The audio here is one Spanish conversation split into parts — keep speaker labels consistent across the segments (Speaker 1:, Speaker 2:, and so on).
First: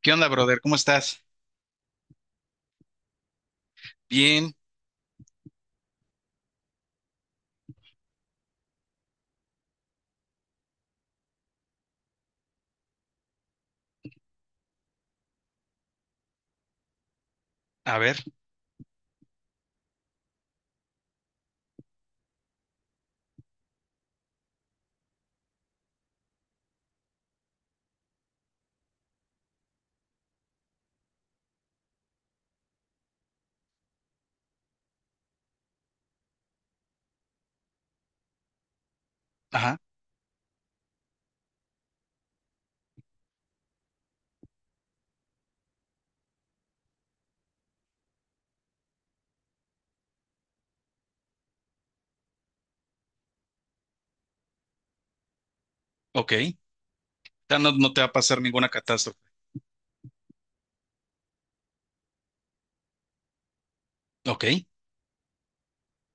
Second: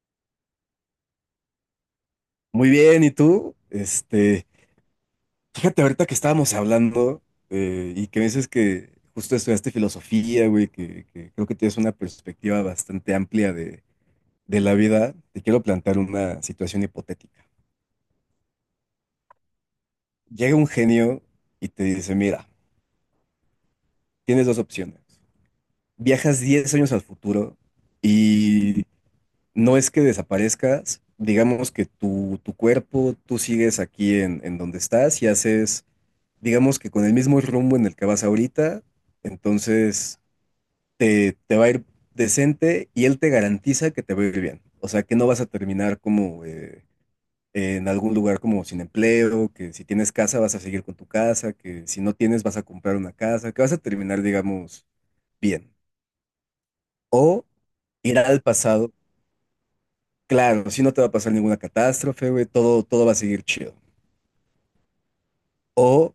Speaker 1: ¿Qué onda, brother? ¿Cómo estás?
Speaker 2: Muy bien, ¿y tú?
Speaker 1: Bien.
Speaker 2: Fíjate ahorita que estábamos hablando y que me dices que justo estudiaste filosofía, güey, que creo que tienes una perspectiva bastante amplia de la vida. Te quiero plantear una situación hipotética.
Speaker 1: A ver.
Speaker 2: Llega un genio y te dice, mira, tienes dos opciones. Viajas 10 años al futuro y no es que desaparezcas, digamos que tu cuerpo, tú sigues aquí en donde estás y haces digamos que con el mismo rumbo en el que vas ahorita,
Speaker 1: Ajá.
Speaker 2: entonces te va a ir decente y él te garantiza que te va a ir bien. O sea, que no vas a terminar como en algún lugar como sin empleo, que si tienes casa vas a seguir con tu casa, que si no tienes vas a comprar una casa, que vas a terminar, digamos, bien.
Speaker 1: Ok.
Speaker 2: O
Speaker 1: Ya no, no te va a
Speaker 2: ir
Speaker 1: pasar
Speaker 2: al
Speaker 1: ninguna
Speaker 2: pasado,
Speaker 1: catástrofe.
Speaker 2: claro, si no te va a pasar ninguna catástrofe, güey, todo va a seguir chido.
Speaker 1: Ok.
Speaker 2: O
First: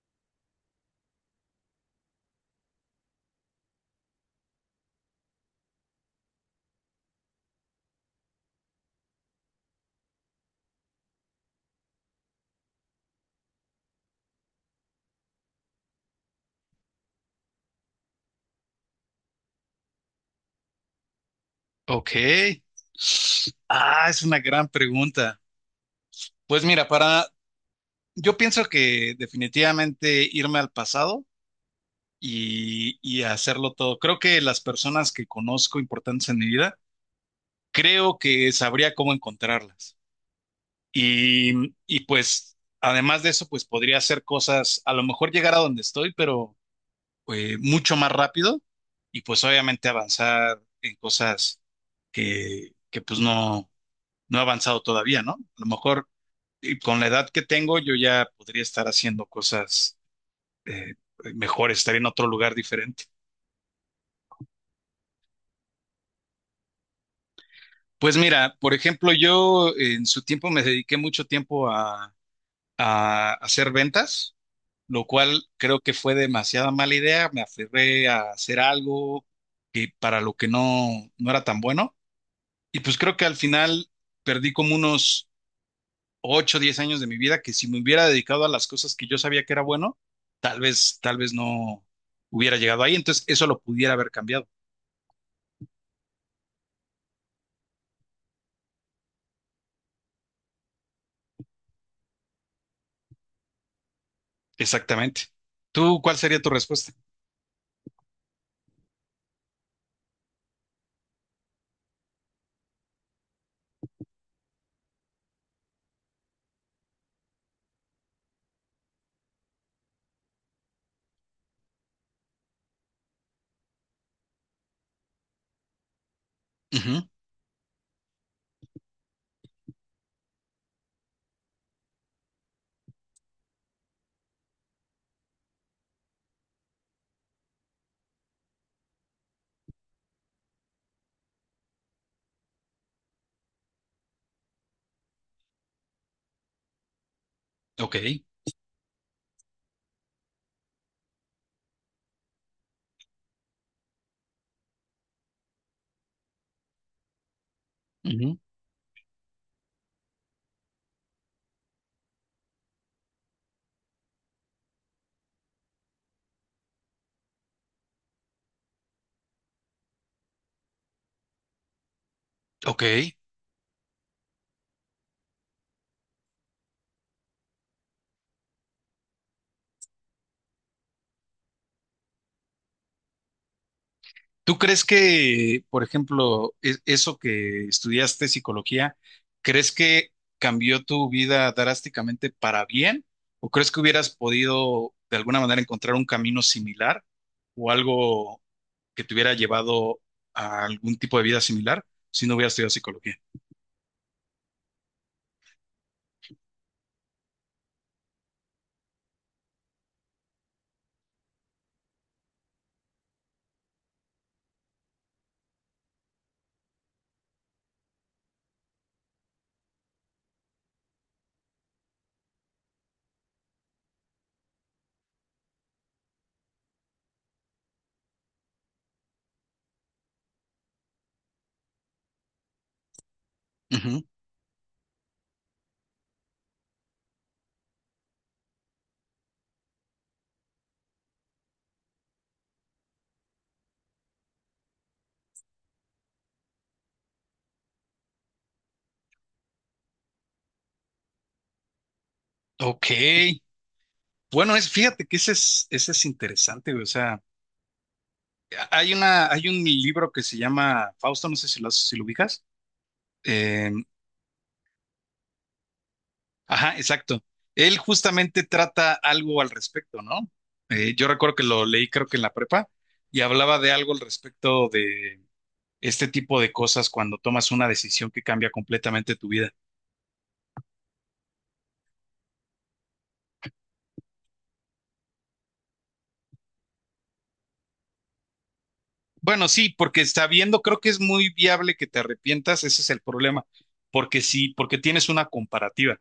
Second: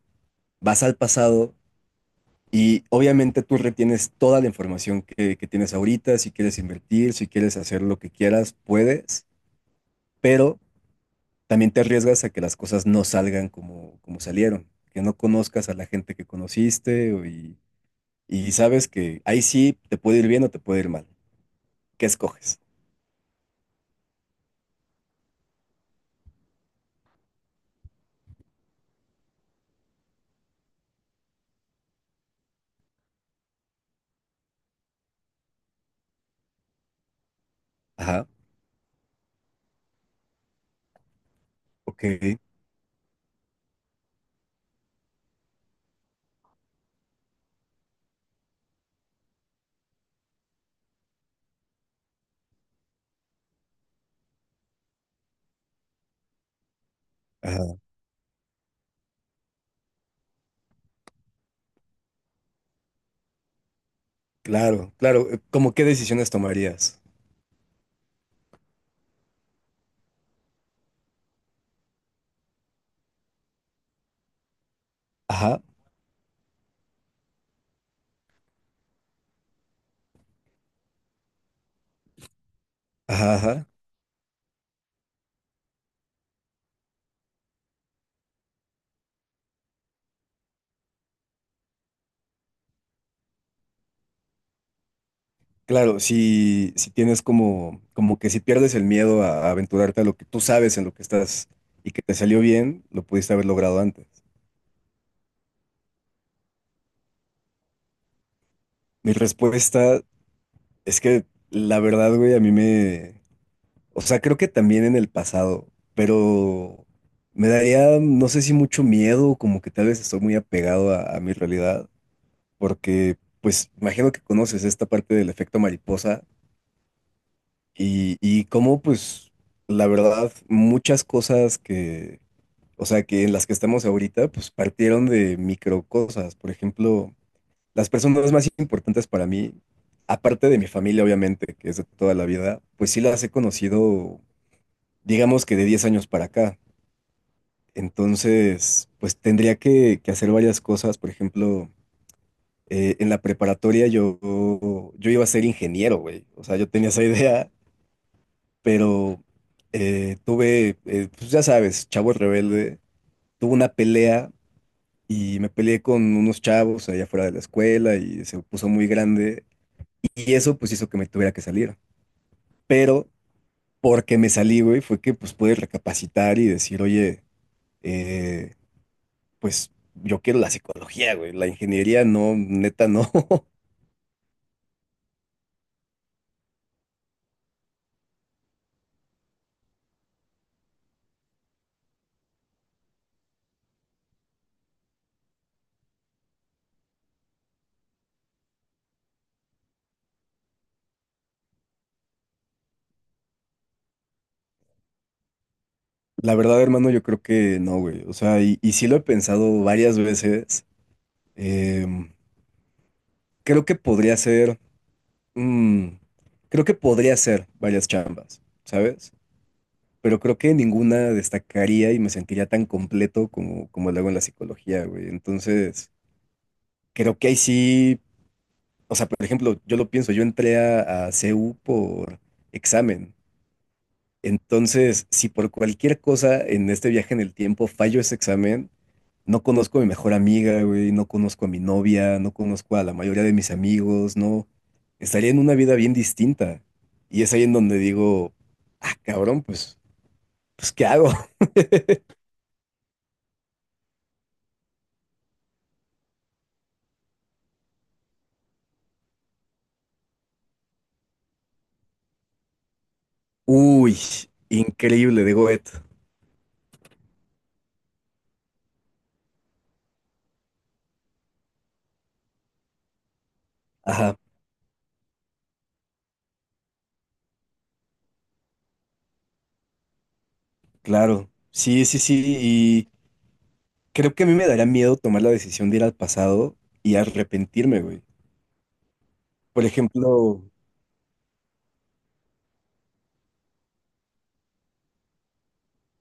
Speaker 2: vas al pasado y obviamente tú retienes toda la información que tienes ahorita, si quieres invertir, si quieres hacer lo que quieras, puedes, pero también te arriesgas a que las cosas no salgan como salieron, que no conozcas a la gente que conociste y sabes que ahí sí te puede ir bien o te puede ir mal. ¿Qué
Speaker 1: Ok.
Speaker 2: escoges?
Speaker 1: Ah, es una gran pregunta. Pues mira, yo pienso que definitivamente irme al pasado y hacerlo todo. Creo que las personas que conozco importantes en mi vida, creo
Speaker 2: Ajá,
Speaker 1: que sabría cómo encontrarlas. Y
Speaker 2: ok,
Speaker 1: pues, además de eso, pues podría hacer cosas, a lo mejor llegar a donde estoy, pero, mucho más rápido y pues obviamente avanzar en cosas que pues no, no he avanzado todavía, ¿no? A lo mejor y con la edad que
Speaker 2: ajá,
Speaker 1: tengo yo ya podría estar haciendo cosas eh, mejores, estar en otro lugar diferente.
Speaker 2: claro, claro. ¿Cómo qué decisiones tomarías?
Speaker 1: Pues mira, por ejemplo, yo en su tiempo me dediqué mucho tiempo a hacer ventas, lo cual
Speaker 2: Ajá,
Speaker 1: creo que fue demasiada mala idea. Me aferré a hacer algo que para lo que no, no era tan bueno. Y pues creo que
Speaker 2: ajá,
Speaker 1: al
Speaker 2: ajá.
Speaker 1: final perdí como unos 8 o 10 años de mi vida que si me hubiera dedicado a las cosas que yo sabía que era bueno, tal vez no hubiera llegado ahí. Entonces eso lo pudiera haber cambiado.
Speaker 2: Claro, si tienes como, como que si pierdes el miedo a aventurarte a lo que tú sabes en lo que estás y que te salió bien, lo pudiste haber logrado antes.
Speaker 1: Exactamente. ¿Tú cuál sería tu respuesta?
Speaker 2: Mi respuesta es que la verdad, güey, o sea, creo que también en el pasado, pero me daría, no sé si mucho miedo, como que tal vez estoy muy apegado a mi realidad, porque pues imagino que conoces esta parte del efecto mariposa
Speaker 1: Ujú.
Speaker 2: y cómo pues la verdad muchas cosas que o sea, que en las que estamos ahorita, pues partieron de micro cosas. Por ejemplo, las personas más importantes para mí, aparte de mi familia, obviamente, que es de toda la vida, pues sí las he conocido, digamos que de 10 años para acá.
Speaker 1: Ok.
Speaker 2: Entonces, pues tendría que hacer varias cosas. Por ejemplo, en la preparatoria yo, yo iba a ser ingeniero, güey. O sea, yo tenía esa idea,
Speaker 1: Ujú.
Speaker 2: pero pues ya sabes, chavo rebelde, tuve una pelea y me peleé con unos chavos allá fuera de la escuela y se puso muy grande y eso pues hizo que me tuviera que salir.
Speaker 1: Ok.
Speaker 2: Pero porque me salí, güey, fue que pues pude recapacitar y decir, oye, eh, pues yo quiero la psicología, güey, la ingeniería no, neta no.
Speaker 1: ¿Tú crees que, por ejemplo, eso que estudiaste psicología, crees que cambió tu vida drásticamente para bien? ¿O crees que hubieras podido de alguna manera encontrar un camino similar o algo que te hubiera llevado a algún tipo de vida similar si no hubieras estudiado psicología?
Speaker 2: La verdad, hermano, yo creo que no, güey. O sea, y sí lo he pensado varias veces. Em, creo que podría ser, mm, creo que podría ser varias chambas, ¿sabes? Pero creo que ninguna destacaría y me sentiría tan completo como lo hago en la psicología, güey. Entonces, creo que ahí sí, o sea, por ejemplo, yo lo pienso, yo entré a CU por examen.
Speaker 1: Ujú.
Speaker 2: Entonces, si por cualquier cosa en este viaje en el tiempo fallo ese examen, no conozco a mi mejor amiga, güey, no conozco a mi novia, no conozco a la mayoría de mis amigos, no. Estaría en una vida bien distinta. Y es ahí en donde digo, ah, cabrón, pues, ¿qué hago?
Speaker 1: Ok. Bueno, fíjate que ese es interesante, güey. O sea, hay un libro que se llama Fausto, no sé si lo ubicas. Em,
Speaker 2: Uy, increíble de Goethe.
Speaker 1: Ajá, exacto. Él justamente trata algo al respecto, ¿no? Yo recuerdo que lo leí creo que en la prepa y hablaba de algo al
Speaker 2: Ajá,
Speaker 1: respecto de este tipo de cosas cuando tomas una decisión que cambia completamente tu vida.
Speaker 2: claro. Sí, sí, sí. Y creo que a mí me daría miedo tomar la decisión de ir al pasado y arrepentirme, güey.
Speaker 1: Bueno,
Speaker 2: Por
Speaker 1: sí, porque
Speaker 2: ejemplo,
Speaker 1: sabiendo creo que es muy viable que te arrepientas, ese es el problema, porque sí, porque tienes una comparativa.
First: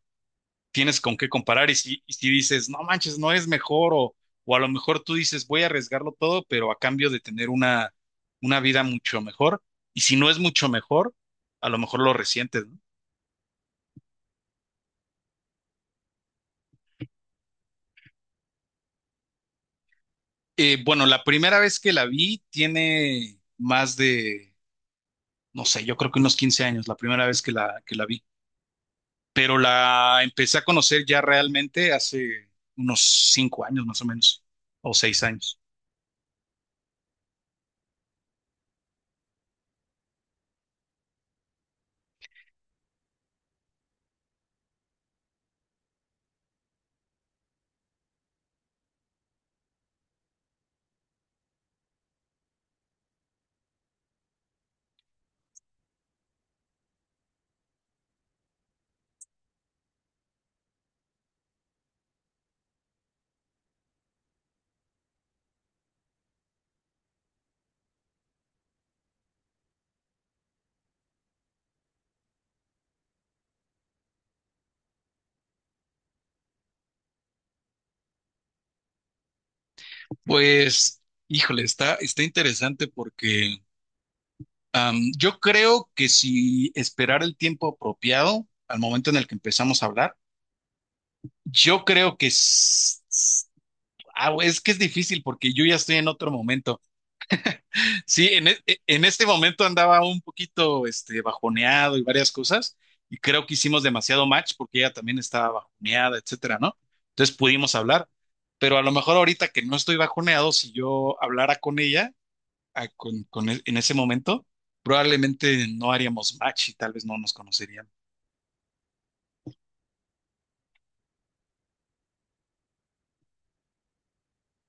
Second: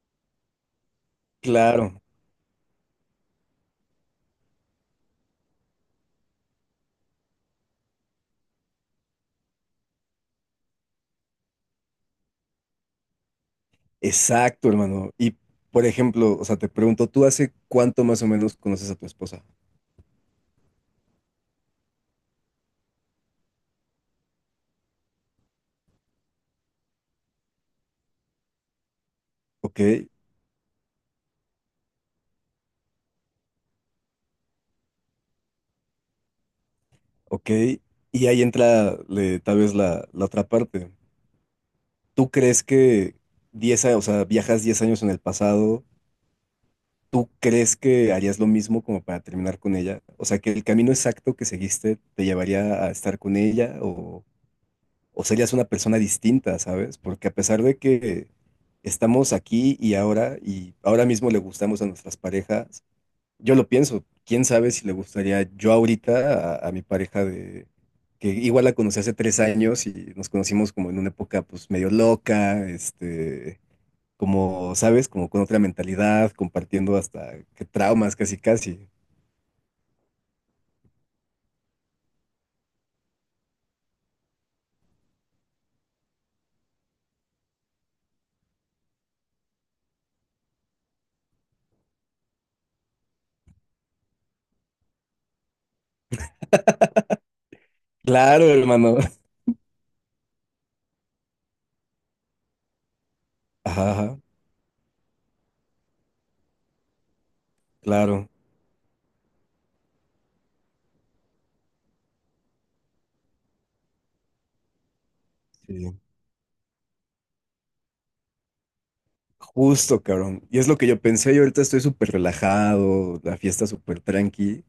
Speaker 1: Tienes con qué comparar
Speaker 2: claro,
Speaker 1: y si dices, no manches, no es mejor o a lo mejor tú dices, voy a arriesgarlo todo, pero a cambio de tener una vida mucho mejor y si no es mucho mejor, a lo mejor lo resientes, ¿no?
Speaker 2: exacto, hermano. Y por ejemplo, o sea, te pregunto, ¿tú hace cuánto más o menos conoces a tu esposa?
Speaker 1: Bueno, la primera vez que la vi tiene más de, no sé, yo creo que unos 15 años, la primera vez que la vi, pero
Speaker 2: Ok,
Speaker 1: la empecé a conocer ya realmente hace unos 5 años más o menos, o 6 años.
Speaker 2: ok. Y ahí entra tal vez la otra parte. ¿Tú crees que 10 años, o sea, viajas 10 años en el pasado? ¿Tú crees que harías lo mismo como para terminar con ella? O sea, que el camino exacto que seguiste te llevaría a estar con ella o serías una persona distinta, ¿sabes? Porque a pesar de que estamos aquí y ahora mismo le gustamos a nuestras parejas, yo lo pienso, quién sabe si le gustaría yo ahorita a mi pareja de que igual la conocí hace tres años y nos conocimos como en una época pues medio loca, como, ¿sabes? Como con otra mentalidad, compartiendo hasta que traumas casi casi.
Speaker 1: Pues, híjole, está interesante porque yo creo que si esperar el tiempo apropiado al momento en el que empezamos a hablar, yo creo que güey, es que es difícil porque yo ya estoy en otro momento. Sí,
Speaker 2: Claro,
Speaker 1: en, e- e-
Speaker 2: hermano.
Speaker 1: en este momento andaba un poquito bajoneado y varias cosas, y creo que hicimos
Speaker 2: Ajá, ajá,
Speaker 1: demasiado match porque ella también estaba bajoneada, etcétera, ¿no? Entonces pudimos hablar,
Speaker 2: claro.
Speaker 1: pero a lo mejor ahorita que no estoy bajoneado, si yo hablara con ella en ese momento, probablemente no
Speaker 2: Sí.
Speaker 1: haríamos match y tal vez no nos conoceríamos.
Speaker 2: Justo, cabrón. Y es lo que yo pensé, yo ahorita estoy súper relajado, la fiesta súper tranqui.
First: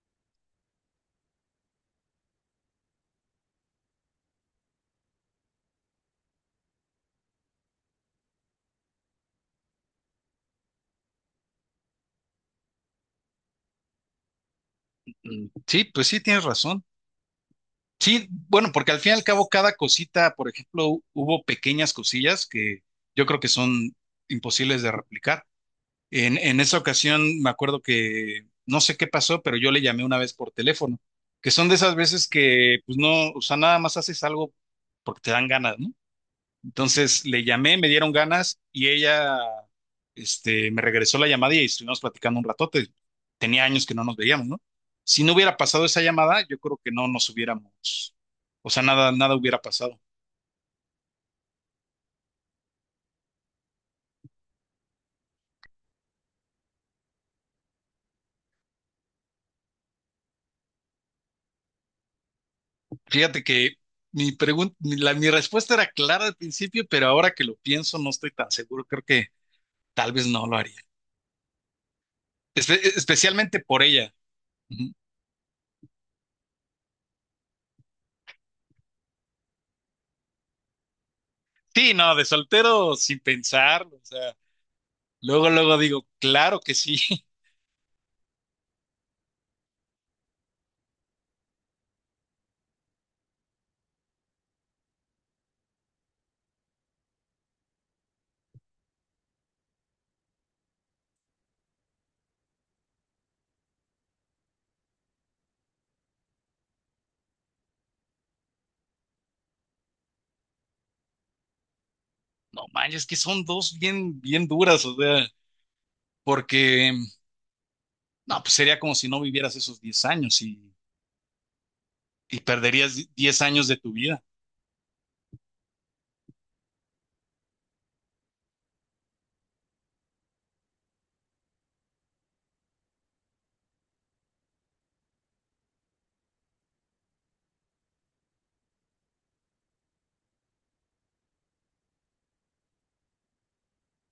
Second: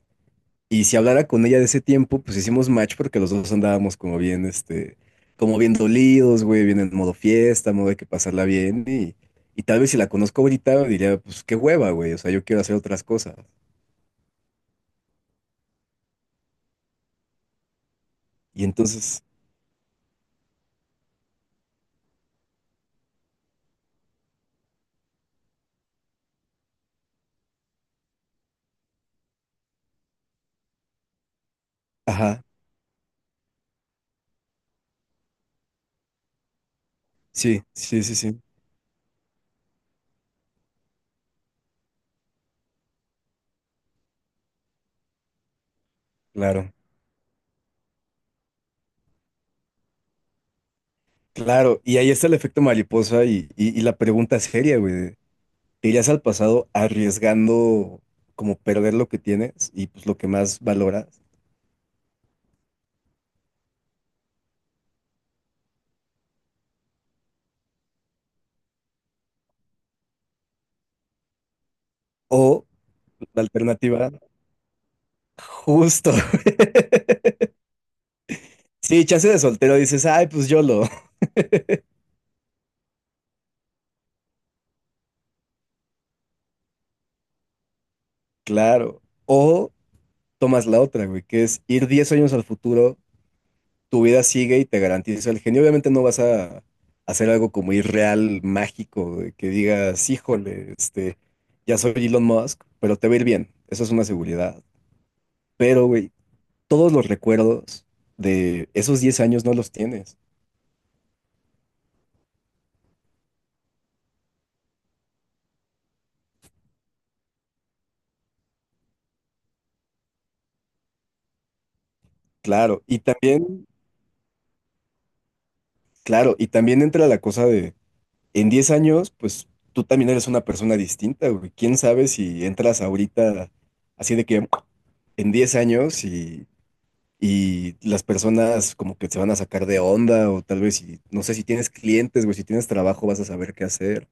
Speaker 2: Y si hablara con ella de ese tiempo, pues hicimos match porque los dos andábamos como bien, como bien dolidos, güey, bien en modo fiesta, modo de que pasarla bien. Y tal vez si la conozco ahorita, diría, pues qué hueva, güey, o sea, yo quiero hacer otras cosas.
Speaker 1: Sí, pues sí, tienes razón. Sí,
Speaker 2: Y
Speaker 1: bueno, porque al fin y al
Speaker 2: entonces,
Speaker 1: cabo cada cosita, por ejemplo, hubo pequeñas cosillas que yo creo que son imposibles de replicar. En esa ocasión me acuerdo que no sé qué pasó, pero yo le llamé una vez por teléfono, que son de esas veces
Speaker 2: ajá,
Speaker 1: que pues no, o sea, nada más haces algo porque te dan ganas, ¿no? Entonces le
Speaker 2: sí,
Speaker 1: llamé, me
Speaker 2: sí,
Speaker 1: dieron
Speaker 2: sí, sí.
Speaker 1: ganas y ella, me regresó la llamada y estuvimos platicando un ratote. Tenía años que no nos veíamos, ¿no? Si no hubiera pasado esa llamada, yo
Speaker 2: Claro,
Speaker 1: creo que no nos hubiéramos, o sea, nada, nada hubiera pasado.
Speaker 2: claro. Y ahí está el efecto mariposa y la pregunta seria, güey. De, ¿te irías al pasado arriesgando como perder lo que tienes y pues lo que más valoras?
Speaker 1: Fíjate que mi pregunta, mi, la- mi respuesta era clara al principio, pero ahora que lo pienso no estoy tan seguro. Creo que tal vez no lo haría.
Speaker 2: O la
Speaker 1: Especialmente por
Speaker 2: alternativa,
Speaker 1: ella. Ujú.
Speaker 2: justo. Sí, chance de soltero dices, ay, pues yo lo.
Speaker 1: Sí, no, de soltero sin pensar, o sea, luego, luego digo, claro que sí.
Speaker 2: Claro. O tomas la otra, güey, que es ir 10 años al futuro, tu vida sigue y te garantiza el genio. Obviamente no vas a hacer algo como irreal, mágico, de que digas, híjole, ya soy Elon Musk, pero te va a ir bien. Eso es una seguridad. Pero, güey, todos los recuerdos de esos 10 años no los tienes.
Speaker 1: No manches, que son dos bien, bien duras, o sea, porque no, pues sería como si no vivieras esos 10 años y
Speaker 2: Claro,
Speaker 1: perderías
Speaker 2: y
Speaker 1: 10
Speaker 2: también,
Speaker 1: años de tu vida.
Speaker 2: claro, y también entra la cosa de, en 10 años, pues tú también eres una persona distinta, güey. ¿Quién sabe si entras ahorita así de que en 10 años y las personas como que se van a sacar de onda o tal vez, si, no sé si tienes clientes, güey, si tienes trabajo vas a saber qué hacer.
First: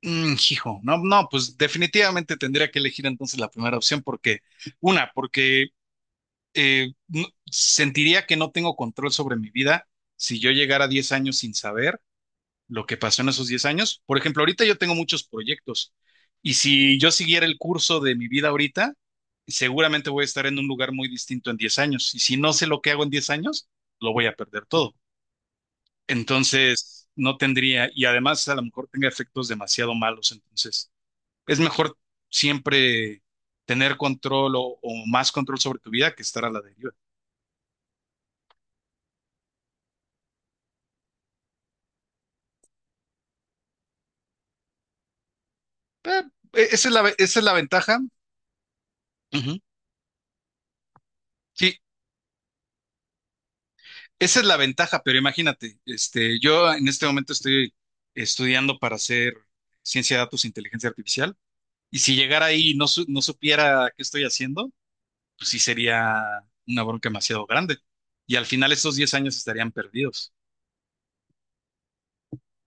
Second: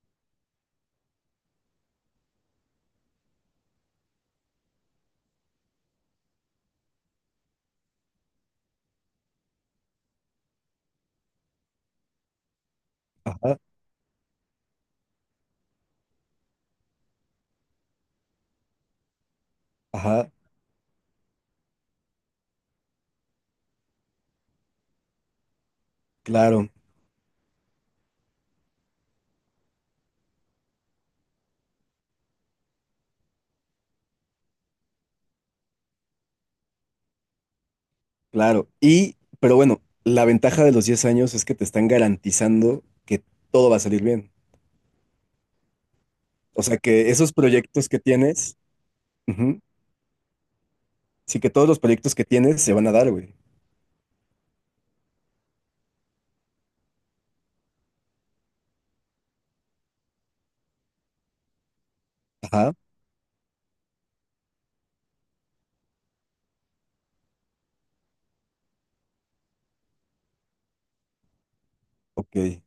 Speaker 1: Hijo, no, no, pues definitivamente tendría que elegir entonces la primera opción porque, una, porque sentiría que no tengo control sobre mi vida si yo llegara a 10 años sin saber, lo que pasó en esos
Speaker 2: Ajá,
Speaker 1: 10 años. Por ejemplo, ahorita yo tengo muchos proyectos y si yo siguiera el curso de mi vida ahorita, seguramente voy a
Speaker 2: ajá,
Speaker 1: estar en un lugar muy distinto en 10 años. Y si no sé lo que hago en 10 años, lo voy a perder todo.
Speaker 2: claro,
Speaker 1: Entonces, no tendría, y además a lo mejor tenga efectos demasiado malos. Entonces, es mejor siempre tener control o más control sobre tu vida que estar a la deriva.
Speaker 2: claro. Y, pero bueno, la ventaja de los 10 años es que te están garantizando que todo va a salir bien.
Speaker 1: Eh,
Speaker 2: O sea, que esos
Speaker 1: Esa es la
Speaker 2: proyectos que
Speaker 1: ventaja.
Speaker 2: tienes,
Speaker 1: Ujú.
Speaker 2: ujú, sí que todos
Speaker 1: Sí,
Speaker 2: los proyectos que tienes se van a dar, güey.
Speaker 1: esa es la ventaja, pero imagínate, yo en este momento estoy estudiando para hacer ciencia de datos e inteligencia artificial, y si llegara ahí
Speaker 2: Ajá,
Speaker 1: y no, no supiera qué estoy haciendo, pues sí sería una bronca demasiado grande. Y al final estos 10 años estarían perdidos,
Speaker 2: ok.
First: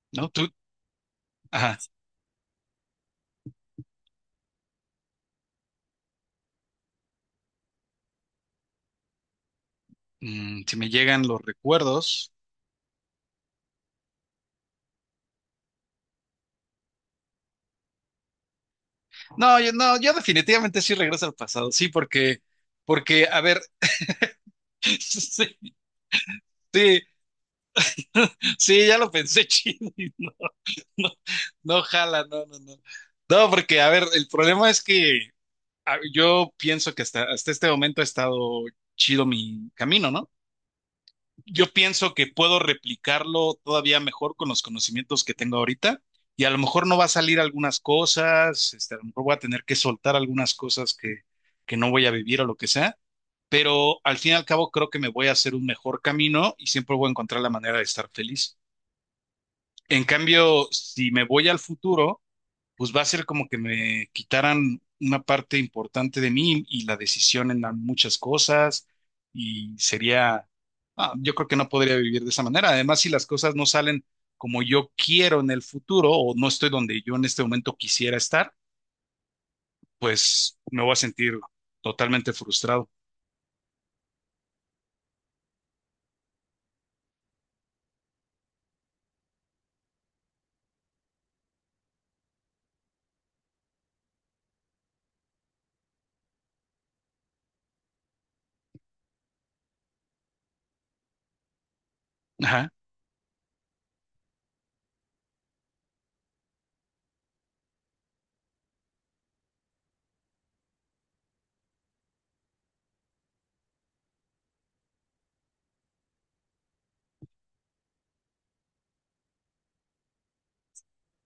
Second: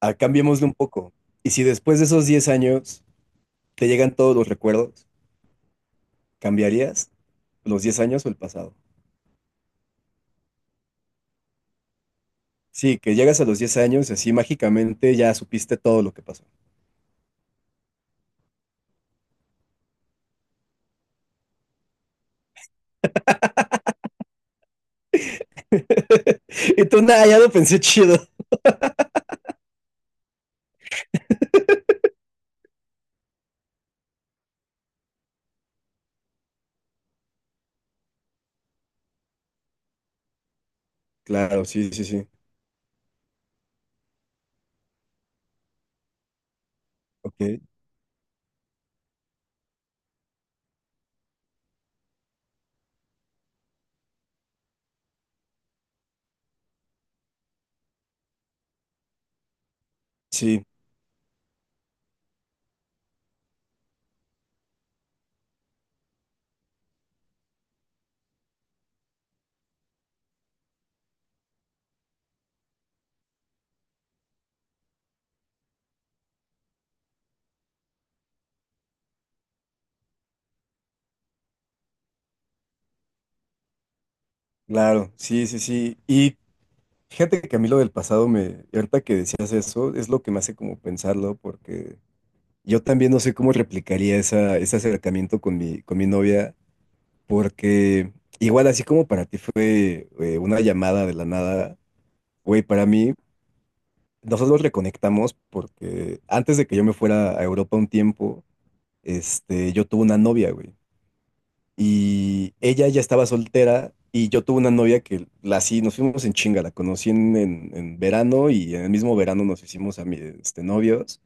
Speaker 2: Ah,
Speaker 1: ¿no? Tú.
Speaker 2: cambiémosle un poco. Y si
Speaker 1: Ajá.
Speaker 2: después de esos 10 años te llegan todos los recuerdos, ¿cambiarías los 10 años o el pasado?
Speaker 1: Si me llegan los recuerdos.
Speaker 2: Sí, que llegas a los 10 años y así mágicamente ya supiste todo lo que pasó.
Speaker 1: No, yo, no, yo definitivamente sí regreso al pasado, sí, porque, a ver, sí,
Speaker 2: Y
Speaker 1: sí,
Speaker 2: tú, nada, ya lo pensé chido.
Speaker 1: sí, ya lo pensé chido. No, no jala, no, no, no. No, porque, a ver, el problema es que yo pienso que hasta este momento ha estado chido mi camino, ¿no?
Speaker 2: Claro,
Speaker 1: Yo
Speaker 2: sí, sí,
Speaker 1: pienso que
Speaker 2: sí.
Speaker 1: puedo replicarlo todavía mejor con los conocimientos que tengo ahorita y a lo mejor no va a salir
Speaker 2: Ok,
Speaker 1: algunas cosas, a lo mejor voy a tener que soltar algunas cosas que no voy a vivir o lo que sea, pero al fin y al cabo creo que me voy a hacer un mejor camino y siempre voy a encontrar la manera de estar feliz. En
Speaker 2: sí,
Speaker 1: cambio, si me voy al futuro pues va a ser como que me quitaran una parte importante de mí y la decisión en muchas cosas y sería, yo creo que no podría vivir de esa manera. Además, si las cosas no salen como yo quiero en el futuro o no estoy donde yo en este momento quisiera estar, pues me voy a sentir totalmente frustrado.
Speaker 2: claro, sí, sí, sí. Y fíjate que a mí lo del pasado me, y ahorita que decías eso, es lo que me hace como pensarlo, porque yo también no sé cómo replicaría ese acercamiento con con mi novia, porque igual así como para ti fue una llamada de la nada, güey,
Speaker 1: Ajá,
Speaker 2: para mí nosotros reconectamos porque antes de que yo me fuera a Europa un tiempo, yo tuve una novia, güey. Y ella ya estaba soltera y yo tuve una novia que la sí, nos fuimos en chinga, la conocí en verano y en el mismo verano nos hicimos a mi, novios.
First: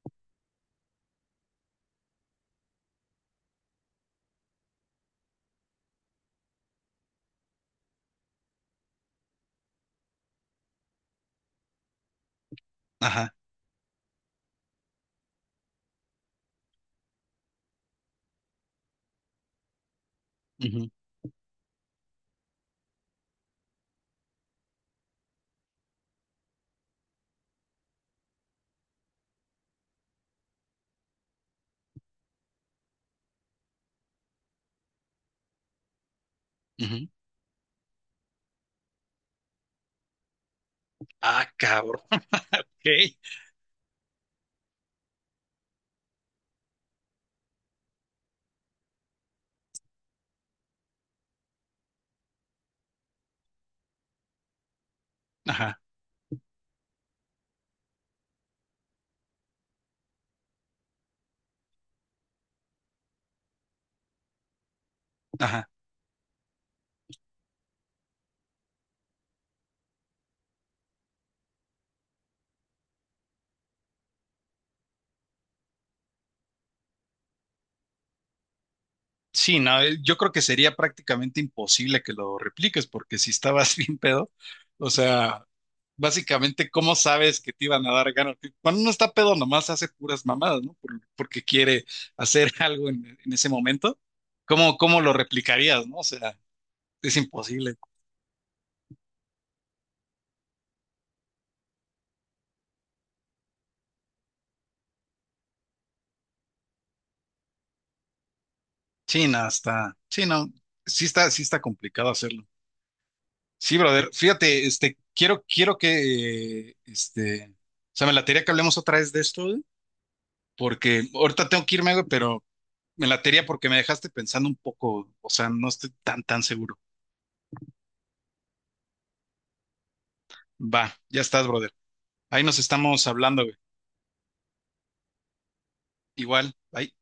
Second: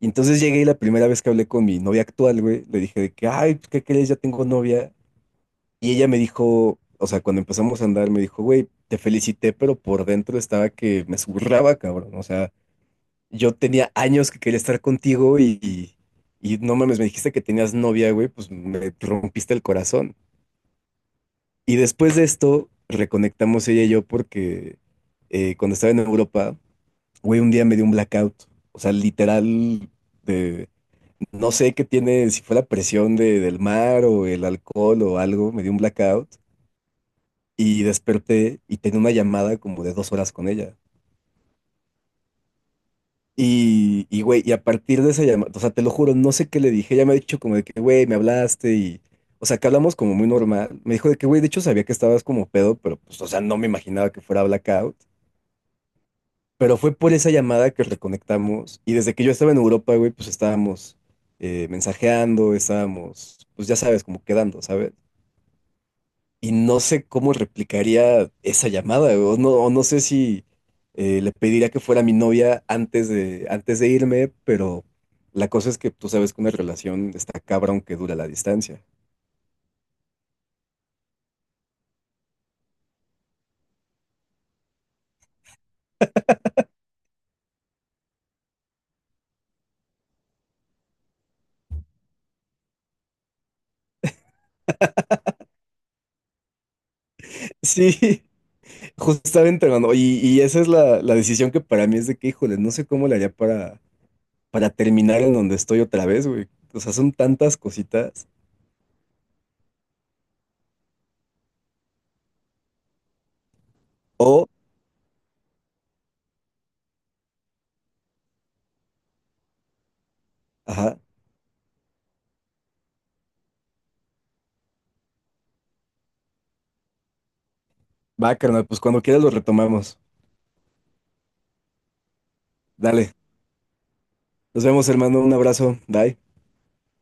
Speaker 2: Y entonces llegué y la primera vez que hablé con mi novia actual, güey, le dije de que, ay, pues, ¿qué crees? Ya tengo novia. Y ella me dijo, o sea, cuando empezamos a andar, me dijo, güey, te felicité, pero por dentro estaba que me zurraba, cabrón. O sea,
Speaker 1: ajá.
Speaker 2: yo tenía años que quería estar contigo y no mames, me dijiste que tenías novia, güey, pues me rompiste el corazón.
Speaker 1: Ujú,
Speaker 2: Y después de esto, reconectamos ella y yo porque cuando estaba en Europa, güey, un día me dio un blackout. O sea, literal, de, no sé qué tiene, si fue la presión del mar o el alcohol o algo, me dio un blackout
Speaker 1: ujú.
Speaker 2: y desperté y tenía una llamada como de dos horas con ella.
Speaker 1: Ah, cabrón. Ok.
Speaker 2: Güey, y a partir de esa llamada, o sea, te lo juro, no sé qué le dije, ella me ha dicho como de que, güey, me hablaste o sea, que hablamos como muy normal. Me dijo de que, güey, de hecho sabía que estabas como pedo, pero pues, o sea, no me imaginaba que fuera blackout.
Speaker 1: Ajá,
Speaker 2: Pero fue por esa llamada que reconectamos y desde que yo estaba en Europa, güey, pues estábamos mensajeando, estábamos, pues ya sabes, como quedando, ¿sabes?
Speaker 1: ajá.
Speaker 2: Y no sé cómo replicaría esa llamada, o no sé si le pediría que fuera mi novia antes de irme, pero la cosa es que tú sabes que una relación está cabrón que dura la distancia.
Speaker 1: Sí, no, yo creo que sería prácticamente imposible que lo repliques, porque si estabas bien pedo, o sea, básicamente, ¿cómo sabes que te iban a dar ganas? Que cuando uno está pedo, nomás hace puras mamadas, ¿no? Porque quiere hacer algo en ese momento. ¿Cómo lo replicarías, no? O sea, es imposible.
Speaker 2: Sí, justamente, hermano, y esa es la decisión que para mí es de que, híjole, no sé cómo le haría para terminar en donde estoy otra vez, güey. O sea, son tantas cositas.
Speaker 1: Sí, no, está, sí, no, sí está complicado hacerlo. Sí, brother,
Speaker 2: O,
Speaker 1: fíjate, quiero que, o sea, me la latería que hablemos otra vez de esto, ¿eh?
Speaker 2: ajá,
Speaker 1: Porque ahorita tengo que irme, güey, pero me latería porque me dejaste pensando un poco, o sea, no estoy tan, tan seguro.
Speaker 2: va, carnal, pues cuando quieras lo retomamos.
Speaker 1: Va, ya estás, brother. Ahí nos estamos
Speaker 2: Dale,
Speaker 1: hablando, güey.
Speaker 2: nos vemos, hermano, un abrazo, bye.
Speaker 1: Igual, bye.